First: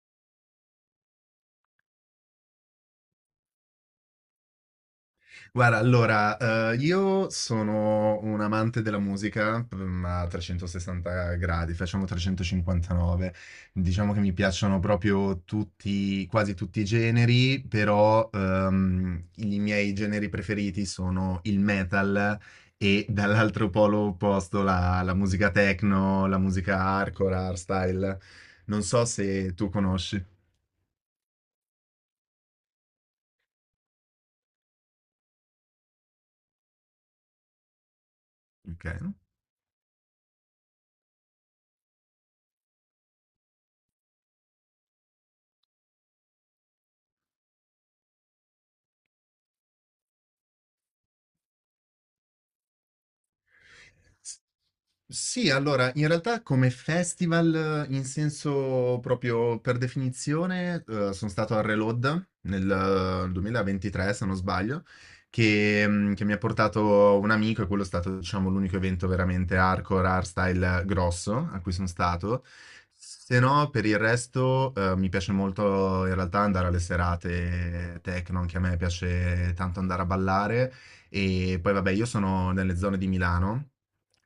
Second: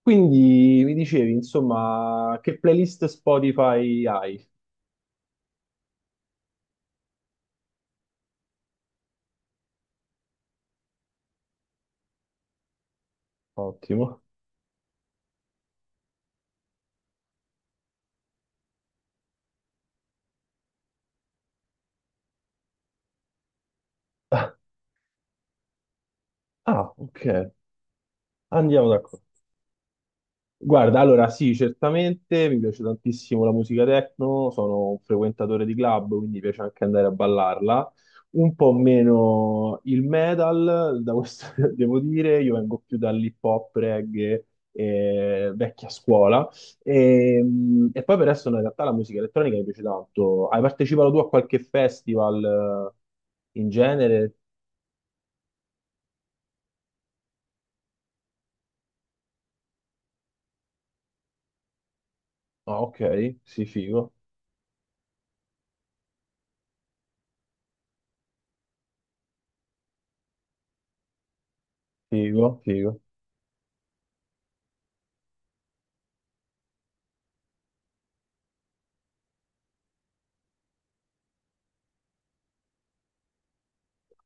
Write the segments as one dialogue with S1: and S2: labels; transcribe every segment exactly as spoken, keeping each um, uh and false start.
S1: Quindi mi dicevi, insomma, che playlist Spotify hai?
S2: Guarda, allora, eh, io sono un amante della musica, mm, a trecentosessanta gradi, facciamo trecentocinquantanove. Diciamo che
S1: Ottimo.
S2: mi piacciono proprio tutti, quasi tutti i generi, però ehm, i miei generi preferiti sono il metal e dall'altro polo opposto la, la musica techno, la musica
S1: Ah, ok.
S2: hardcore, hardstyle. Non
S1: Andiamo
S2: so
S1: d'accordo.
S2: se tu conosci.
S1: Guarda, allora sì, certamente mi piace tantissimo la musica techno, sono un frequentatore di club, quindi mi piace anche andare a ballarla. Un po'
S2: Ok.
S1: meno il metal, da questo devo dire, io vengo più dall'hip hop, reggae, eh, vecchia scuola. E, mh, e poi per adesso in realtà la musica elettronica mi piace tanto. Hai partecipato tu a qualche festival eh, in genere?
S2: Sì, allora, in realtà come festival, eh, in senso proprio per definizione, eh, sono stato al Reload
S1: Ah, ok,
S2: nel eh,
S1: sì, figo,
S2: duemilaventitré, se non sbaglio, che, mm, che mi ha portato un amico e quello è stato, diciamo, l'unico evento veramente hardcore, hardstyle grosso a cui sono stato.
S1: figo, figo,
S2: Se no, per il resto, eh, mi piace molto in realtà andare alle serate techno, anche a me piace tanto andare a ballare. E poi vabbè, io sono nelle zone di Milano,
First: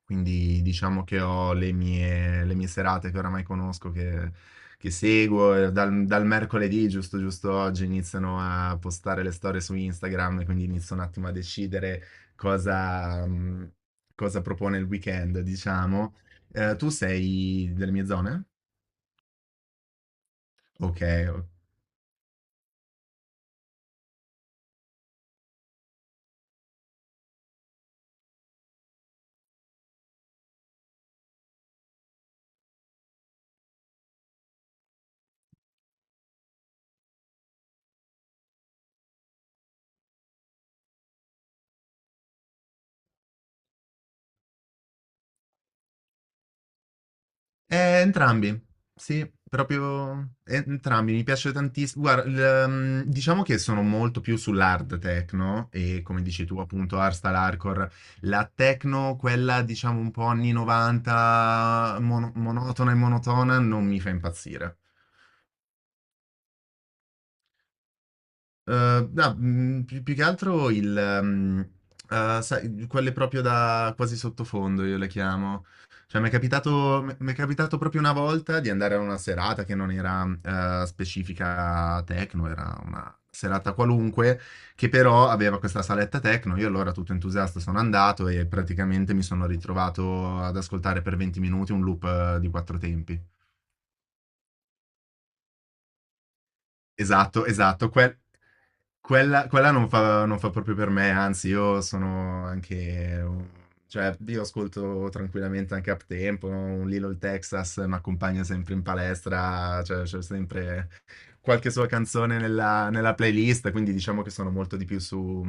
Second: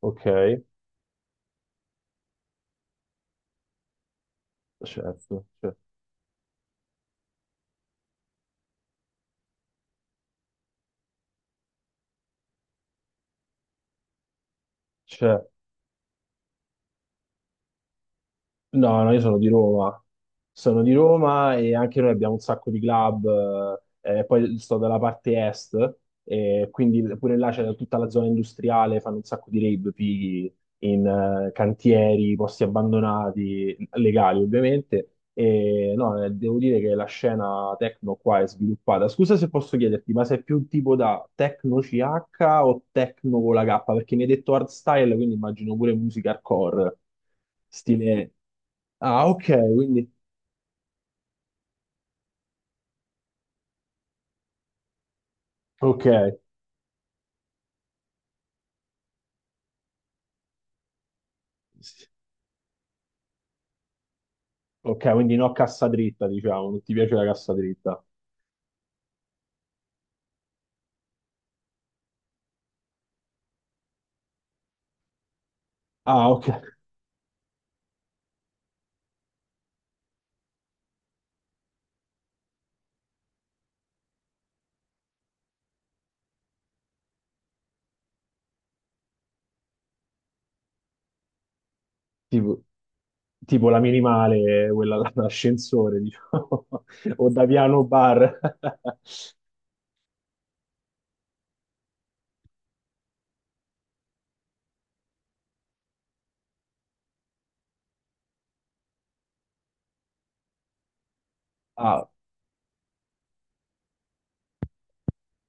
S1: ok,
S2: quindi diciamo che ho le mie, le mie serate che oramai conosco, che, che
S1: certo,
S2: seguo. e Dal, dal mercoledì, giusto, giusto oggi, iniziano a postare le storie su Instagram, e quindi inizio un attimo a decidere cosa, mh, cosa propone il weekend,
S1: certo.
S2: diciamo. Eh, tu sei delle mie zone?
S1: No, no, io sono di Roma. Sono di
S2: Ok, ok.
S1: Roma e anche noi abbiamo un sacco di club. Eh, poi sto dalla parte est, e quindi pure là c'è tutta la zona industriale, fanno un sacco di rave, fighi in eh, cantieri, posti abbandonati, legali ovviamente. E no, eh, devo dire che la scena techno qua è sviluppata. Scusa se posso chiederti, ma sei più un tipo da techno C H o techno con la K? Perché mi hai detto hardstyle, quindi immagino pure musica hardcore,
S2: Eh,
S1: stile...
S2: entrambi,
S1: Ah,
S2: sì,
S1: ok, quindi...
S2: proprio eh, entrambi, mi piace tantissimo. Guarda, il, ehm, diciamo che sono molto più sull'hard techno e,
S1: Ok,
S2: come dici tu, appunto hardstyle, hardcore. La techno, quella diciamo un po' anni novanta, mono- monotona e monotona, non mi fa impazzire.
S1: ok, quindi no cassa dritta, diciamo, non ti piace la cassa dritta.
S2: Eh, no, mm, più, più che altro il, ehm, eh, sai, quelle proprio da quasi sottofondo, io le chiamo. Cioè,
S1: Ah,
S2: mi è
S1: ok.
S2: capitato, mi è capitato proprio una volta di andare a una serata che non era eh, specifica techno, era una serata qualunque, che però aveva questa saletta techno. Io, allora, tutto entusiasta, sono andato e praticamente mi sono ritrovato ad ascoltare per venti minuti un loop eh, di
S1: Tipo,
S2: quattro tempi.
S1: tipo la minimale, quella dell'ascensore, diciamo, o
S2: Esatto,
S1: da piano
S2: esatto, quel-
S1: bar.
S2: Quella, quella non fa, non fa proprio per me, anzi, io sono anche. un- Cioè, io ascolto tranquillamente anche up tempo, un Lilo il Texas mi accompagna sempre in palestra, cioè c'è sempre qualche sua
S1: Ah,
S2: canzone nella, nella playlist, quindi diciamo che sono molto di più su,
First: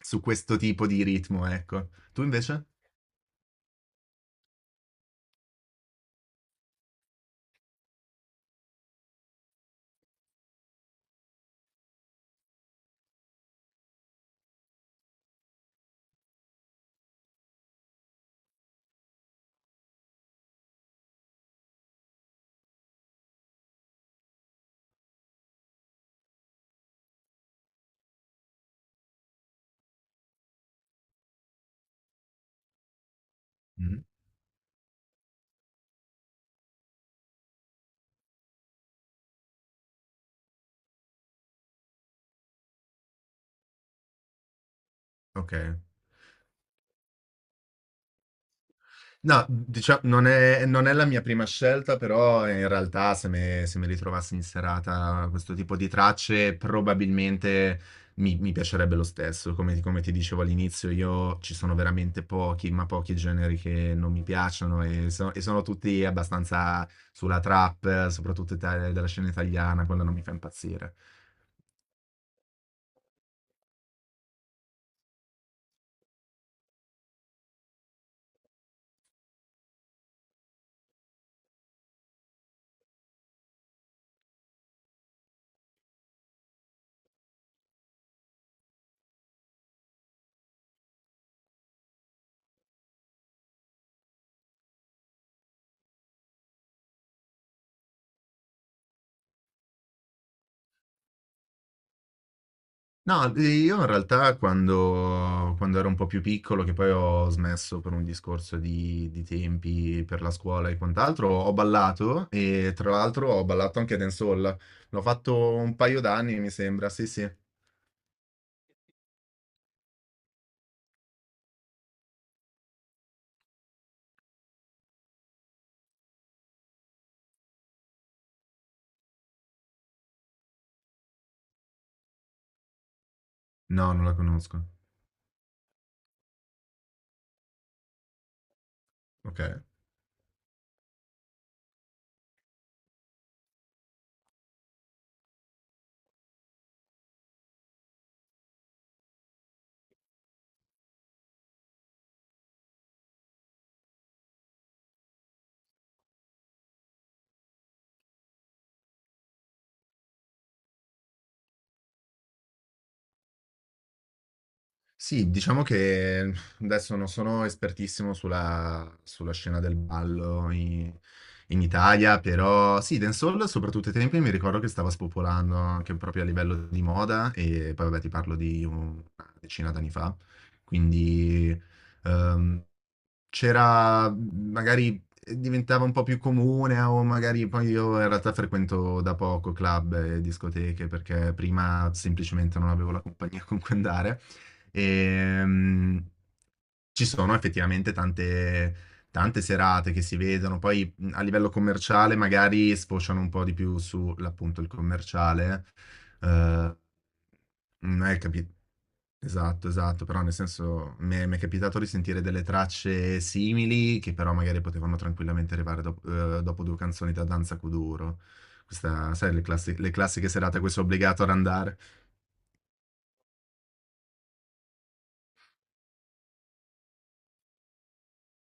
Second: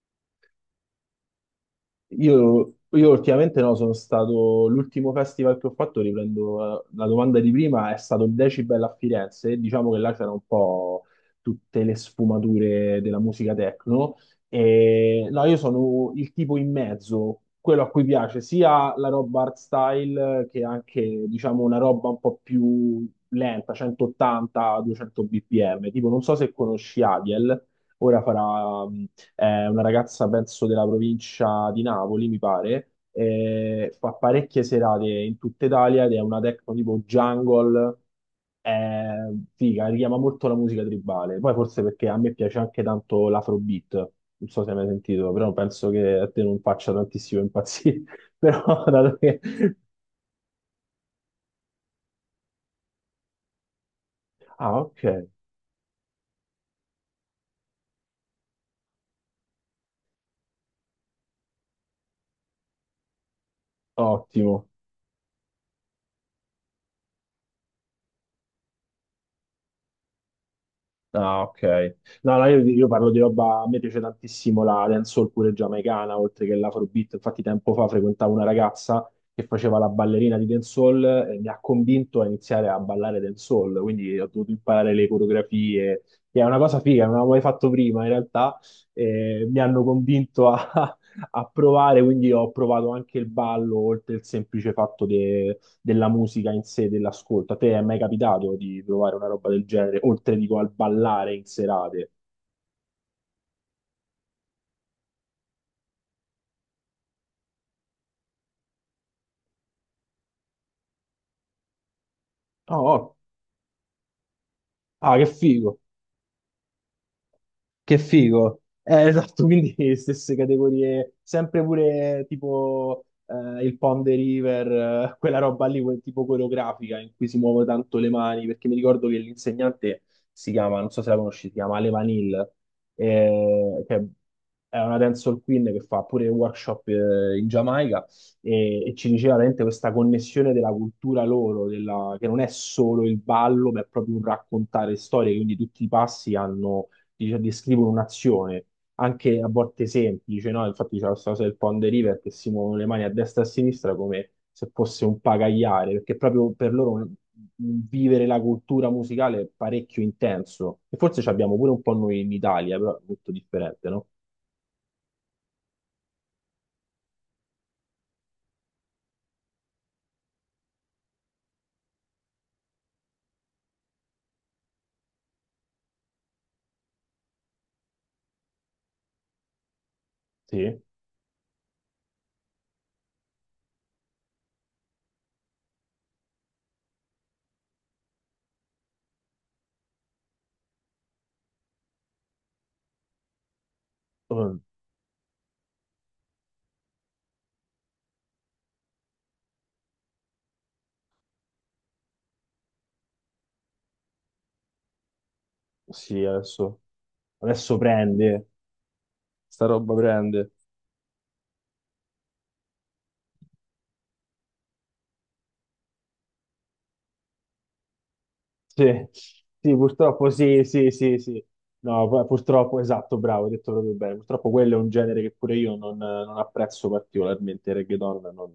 S2: su questo tipo di ritmo, ecco. Tu invece?
S1: Io, io ultimamente no, sono stato, l'ultimo festival che ho fatto, riprendo eh, la domanda di prima, è stato il Decibel a Firenze, e diciamo che là c'erano un po' tutte le sfumature della musica techno, no? E no, io sono il tipo in mezzo, quello a cui piace sia la roba art style che anche, diciamo, una roba un po' più lenta, centottanta duecento bpm, tipo non so se conosci Aviel, ora farà mm, è una ragazza, penso, della provincia di Napoli, mi pare, e
S2: Mm.
S1: fa parecchie serate in tutta Italia ed è una techno tipo jungle, è figa, richiama molto la musica tribale. Poi forse perché a me piace anche tanto l'afrobeat, non so se hai mai sentito, però
S2: Ok.
S1: penso che a te non faccia tantissimo impazzire, però dato che...
S2: No, diciamo, non è, non è la mia prima scelta, però in realtà se me- se mi ritrovassi in
S1: Ah, ok,
S2: serata questo tipo di tracce, probabilmente mi, mi piacerebbe lo stesso. Come, come ti dicevo all'inizio, io ci sono veramente pochi, ma pochi generi che non mi
S1: ottimo.
S2: piacciono e, so- e sono tutti abbastanza sulla trap, soprattutto ita- della scena italiana, quella non mi fa impazzire.
S1: Ah, ok. No, no, io, io parlo di roba, a me piace tantissimo la dancehall pure giamaicana, oltre che l'afrobeat. Infatti tempo fa frequentavo una ragazza che faceva la ballerina di dancehall e mi ha convinto a iniziare a ballare dancehall, quindi ho dovuto imparare le coreografie, che è una cosa figa, non avevo mai fatto prima in realtà, e mi hanno convinto a, a provare, quindi ho provato anche il ballo, oltre il semplice fatto della musica in sé, dell'ascolto. A te è mai capitato di provare una roba del genere, oltre dico al ballare in serate?
S2: No, io in realtà quando, quando ero un po' più piccolo, che poi ho smesso per un discorso di, di tempi per la scuola e quant'altro, ho ballato e
S1: Oh,
S2: tra
S1: oh,
S2: l'altro ho ballato anche dancehall. L'ho
S1: ah, che
S2: fatto un
S1: figo!
S2: paio d'anni, mi sembra. Sì, sì.
S1: Che figo. Eh, esatto, quindi stesse categorie, sempre pure tipo eh, il Pond de River, eh, quella roba lì, quel tipo coreografica in cui si muovono tanto le mani, perché mi ricordo che l'insegnante si chiama, non so se la conosci, si chiama Ale Vanil, eh,
S2: No,
S1: che
S2: non la conosco.
S1: è una dancehall queen che fa pure workshop eh, in Giamaica e, e ci diceva veramente
S2: Ok.
S1: questa connessione della cultura loro, della- che non è solo il ballo, ma è proprio un raccontare storie, quindi tutti i passi hanno dice- descrivono un'azione, anche a volte semplice, no? Infatti c'è questa cosa del Pond River che si muovono le mani a destra e a sinistra come se fosse un pagaiare, perché proprio per loro un- vivere la cultura musicale è parecchio intenso. E forse ci abbiamo pure un po' noi in Italia, però è molto differente, no?
S2: Sì, diciamo che adesso non sono espertissimo sulla, sulla scena del ballo in, in Italia, però sì, dancehall soprattutto ai tempi mi ricordo che stava spopolando anche proprio a livello di moda, e poi vabbè, ti parlo di una decina d'anni fa,
S1: Sì,
S2: quindi ehm, c'era magari, eh, diventava un po' più comune. O magari poi, io in realtà frequento da poco club e discoteche, perché prima semplicemente non avevo la compagnia con cui andare,
S1: Mm,
S2: e mm, ci sono effettivamente tante tante serate che si vedono poi, mm, a livello commerciale, magari sfociano un po' di più sull'appunto il commerciale,
S1: sì,
S2: eh,
S1: adesso, adesso
S2: non è
S1: prende,
S2: capito.
S1: sta
S2: Esatto,
S1: roba
S2: esatto, però nel
S1: prende.
S2: senso mi è mi è capitato di sentire delle tracce simili che però magari potevano tranquillamente arrivare dop uhm, dopo due canzoni da Danza Kuduro.
S1: Sì,
S2: Questa, sai, le
S1: sì,
S2: classi le classiche
S1: purtroppo
S2: serate a
S1: sì,
S2: cui sei
S1: sì, sì,
S2: obbligato ad
S1: sì.
S2: andare.
S1: No, pu- purtroppo, esatto, bravo, hai detto proprio bene. Purtroppo quello è un genere che pure io non, non apprezzo particolarmente, il reggaeton non,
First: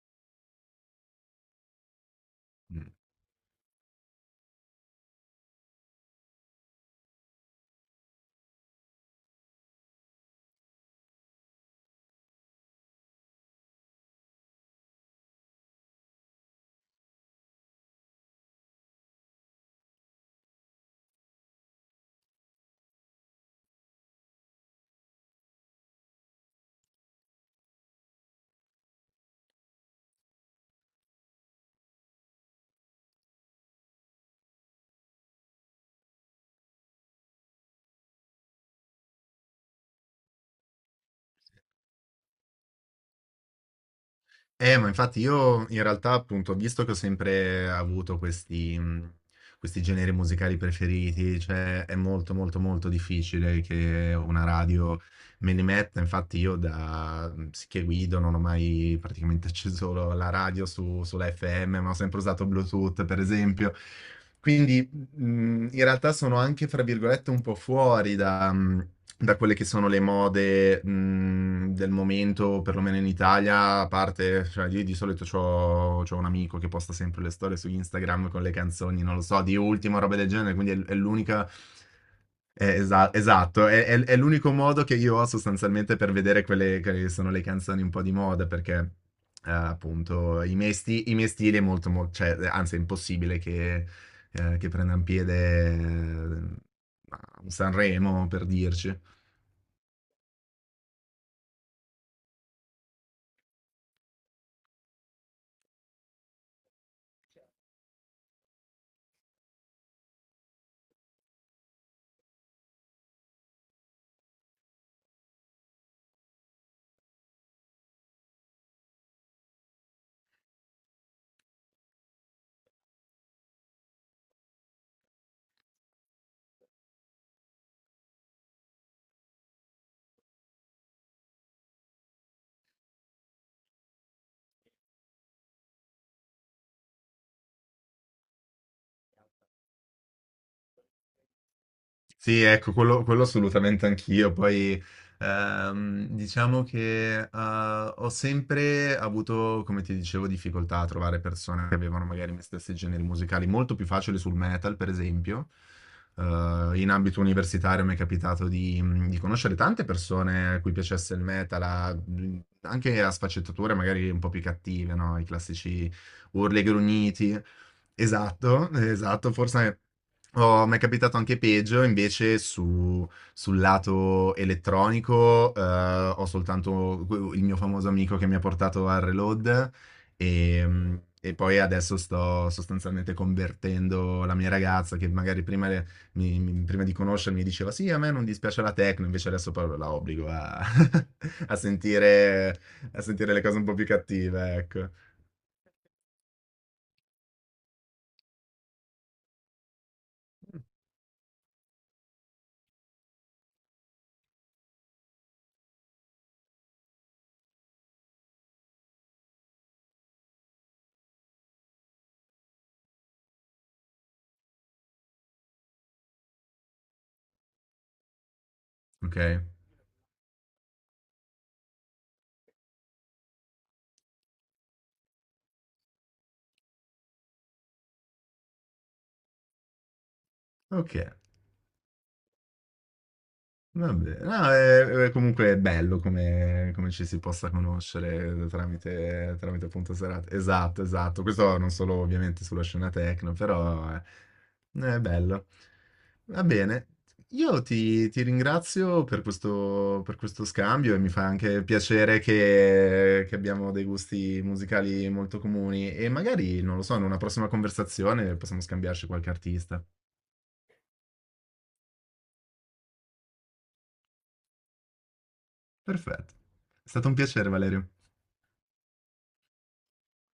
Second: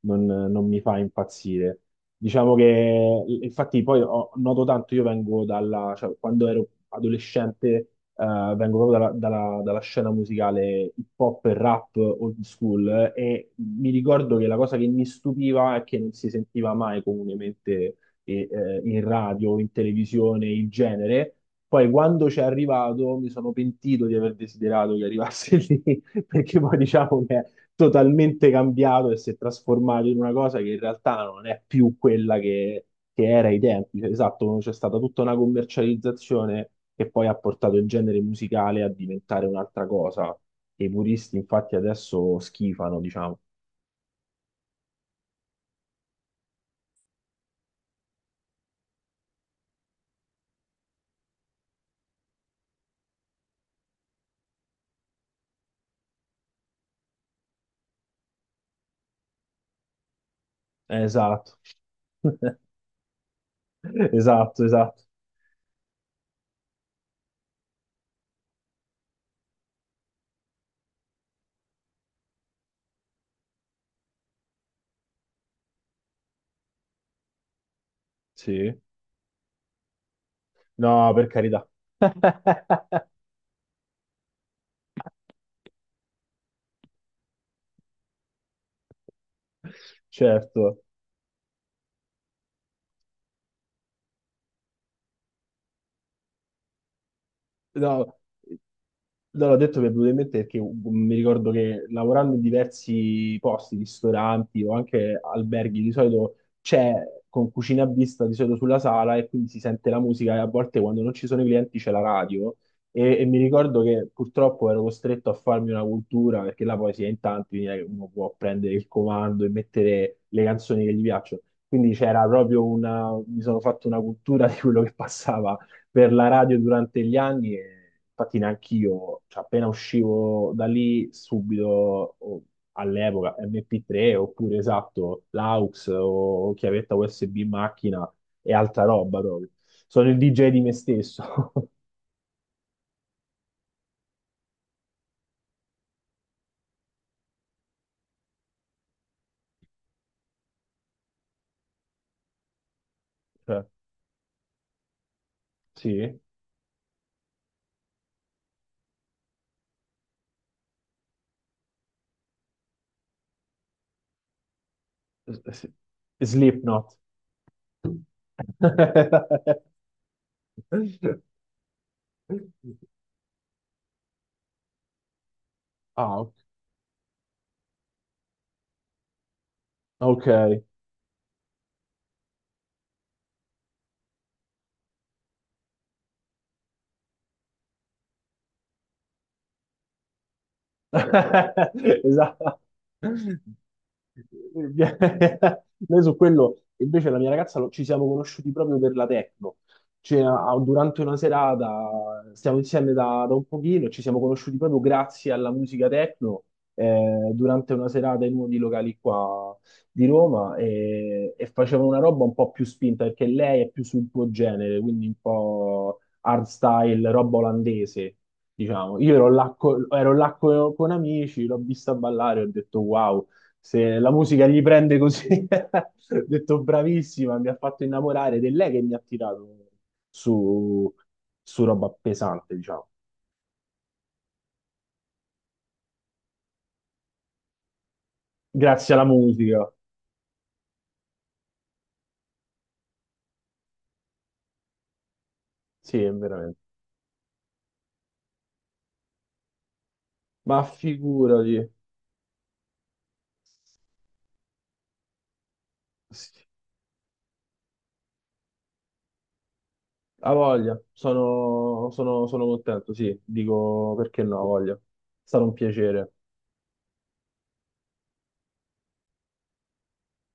S1: non- non mi fa impazzire. Diciamo
S2: Mh.
S1: che, infatti, poi ho- noto tanto, io vengo dalla, cioè, quando ero adolescente, eh, vengo proprio dalla, dalla- dalla scena musicale hip hop e rap old school, eh, e mi ricordo che la cosa che mi stupiva è che non si sentiva mai comunemente e, eh, in radio, in televisione, il genere. Poi quando ci è arrivato mi sono pentito di aver desiderato che arrivasse lì, perché poi diciamo che è totalmente cambiato e si è trasformato in una cosa che in realtà non è più quella che, che era ai tempi. Cioè, Esatto, c'è stata tutta una commercializzazione che poi ha portato il genere musicale a diventare un'altra cosa. E i puristi infatti adesso schifano, diciamo.
S2: Eh, ma infatti io, in realtà, appunto, visto che ho sempre avuto questi, mhmm, questi generi musicali preferiti, cioè è molto, molto, molto difficile che una radio me li metta. Infatti, io da mm, che guido non ho mai praticamente acceso la radio, su- sulla
S1: Esatto,
S2: F M, ma ho sempre usato Bluetooth, per esempio.
S1: esatto,
S2: Quindi
S1: esatto.
S2: mh, in realtà sono anche, fra virgolette, un po' fuori da, mh, da quelle che sono le mode mh, del momento, perlomeno in Italia. A parte, cioè, io di solito c'ho, c'ho un amico che posta sempre le storie su Instagram con le
S1: Sì.
S2: canzoni, non lo so, di Ultimo, roba del genere, quindi è, è
S1: No, per
S2: l'unica,
S1: carità.
S2: eh, esa- esatto, è, è- è l'unico modo che io ho sostanzialmente per vedere quelle che sono le canzoni un po' di moda, perché eh, appunto i miei,
S1: Certo.
S2: sti- i miei stili è molto, mo- cioè, eh, anzi è impossibile che, eh, che prendano piede eh, a un
S1: No.
S2: Sanremo, per dirci.
S1: No, l'ho detto mi è venuto in mente perché uh, mi ricordo che lavorando in diversi posti, ristoranti o anche alberghi, di solito c'è con cucina a vista di solito sulla sala e quindi si sente la musica e a volte quando non ci sono i clienti c'è la radio e, e mi ricordo che purtroppo ero costretto a farmi una cultura perché là poi si è in tanti, quindi non è che uno può prendere il comando e mettere le canzoni che gli piacciono. Quindi c'era proprio una, mi sono fatto una cultura di quello che passava per la radio durante gli anni e infatti neanche io, cioè, appena uscivo da lì subito o- all'epoca M P tre oppure esatto l'aux o chiavetta U S B in macchina e altra roba proprio. Sono il D J di me stesso.
S2: Sì, ecco, quello, quello assolutamente anch'io. Poi, ehm, diciamo che, eh, ho sempre avuto, come ti dicevo, difficoltà a trovare persone che avevano magari i miei stessi generi musicali,
S1: Cioè,
S2: molto più facile sul metal, per esempio.
S1: sì,
S2: Eh, In ambito universitario mi è capitato di, mhmm, di conoscere tante persone a cui piacesse il metal, a- mhmm, anche a sfaccettature magari un po' più cattive, no? I
S1: S- s-
S2: classici urli e
S1: Slipknot.
S2: grugniti. Esatto, esatto, forse. Oh, mi è capitato anche peggio, invece su- sul lato elettronico, eh,
S1: Ah,
S2: ho soltanto que- il mio famoso amico che mi ha portato al Reload,
S1: ok.
S2: e, e poi adesso sto sostanzialmente convertendo la mia ragazza che magari prima, le- mi- mi- prima di conoscermi, diceva sì, a me non dispiace la techno, invece adesso però la obbligo a, a sentire,
S1: Esatto.
S2: a sentire le cose un po' più
S1: Noi
S2: cattive, ecco.
S1: su quello, invece, la mia ragazza lo- ci siamo conosciuti proprio per la techno. Cioè, a- durante una serata stiamo insieme da, da un pochino e ci siamo conosciuti proprio grazie alla musica techno eh, durante una serata in uno dei locali qua di Roma e, e facevano una roba un po' più spinta perché lei è più sul tuo genere, quindi un po' hardstyle, roba olandese. Diciamo, io
S2: Ok?
S1: ero là, co- ero là co- con amici, l'ho vista ballare, ho detto wow, se la musica gli prende così, ho detto bravissima, mi ha fatto innamorare ed è lei che mi ha tirato su,
S2: Ok.
S1: su roba pesante, diciamo.
S2: Vabbè, no, è, è comunque è bello come, come ci si possa conoscere,
S1: Grazie alla
S2: tramite, tramite
S1: musica,
S2: appunto serate. Esatto, esatto. Questo non solo ovviamente sulla scena techno, però è, è bello.
S1: sì,
S2: Va
S1: veramente.
S2: bene. Io ti, ti ringrazio per questo, per questo
S1: Ma
S2: scambio, e mi fa anche
S1: figurati,
S2: piacere che, che abbiamo dei gusti musicali molto comuni, e
S1: sì,
S2: magari, non lo so, in una prossima conversazione possiamo scambiarci qualche artista.
S1: ha voglia, sono, sono, sono contento, sì, dico perché no, ha voglia. È stato un piacere.
S2: Perfetto. È stato un piacere, Valerio.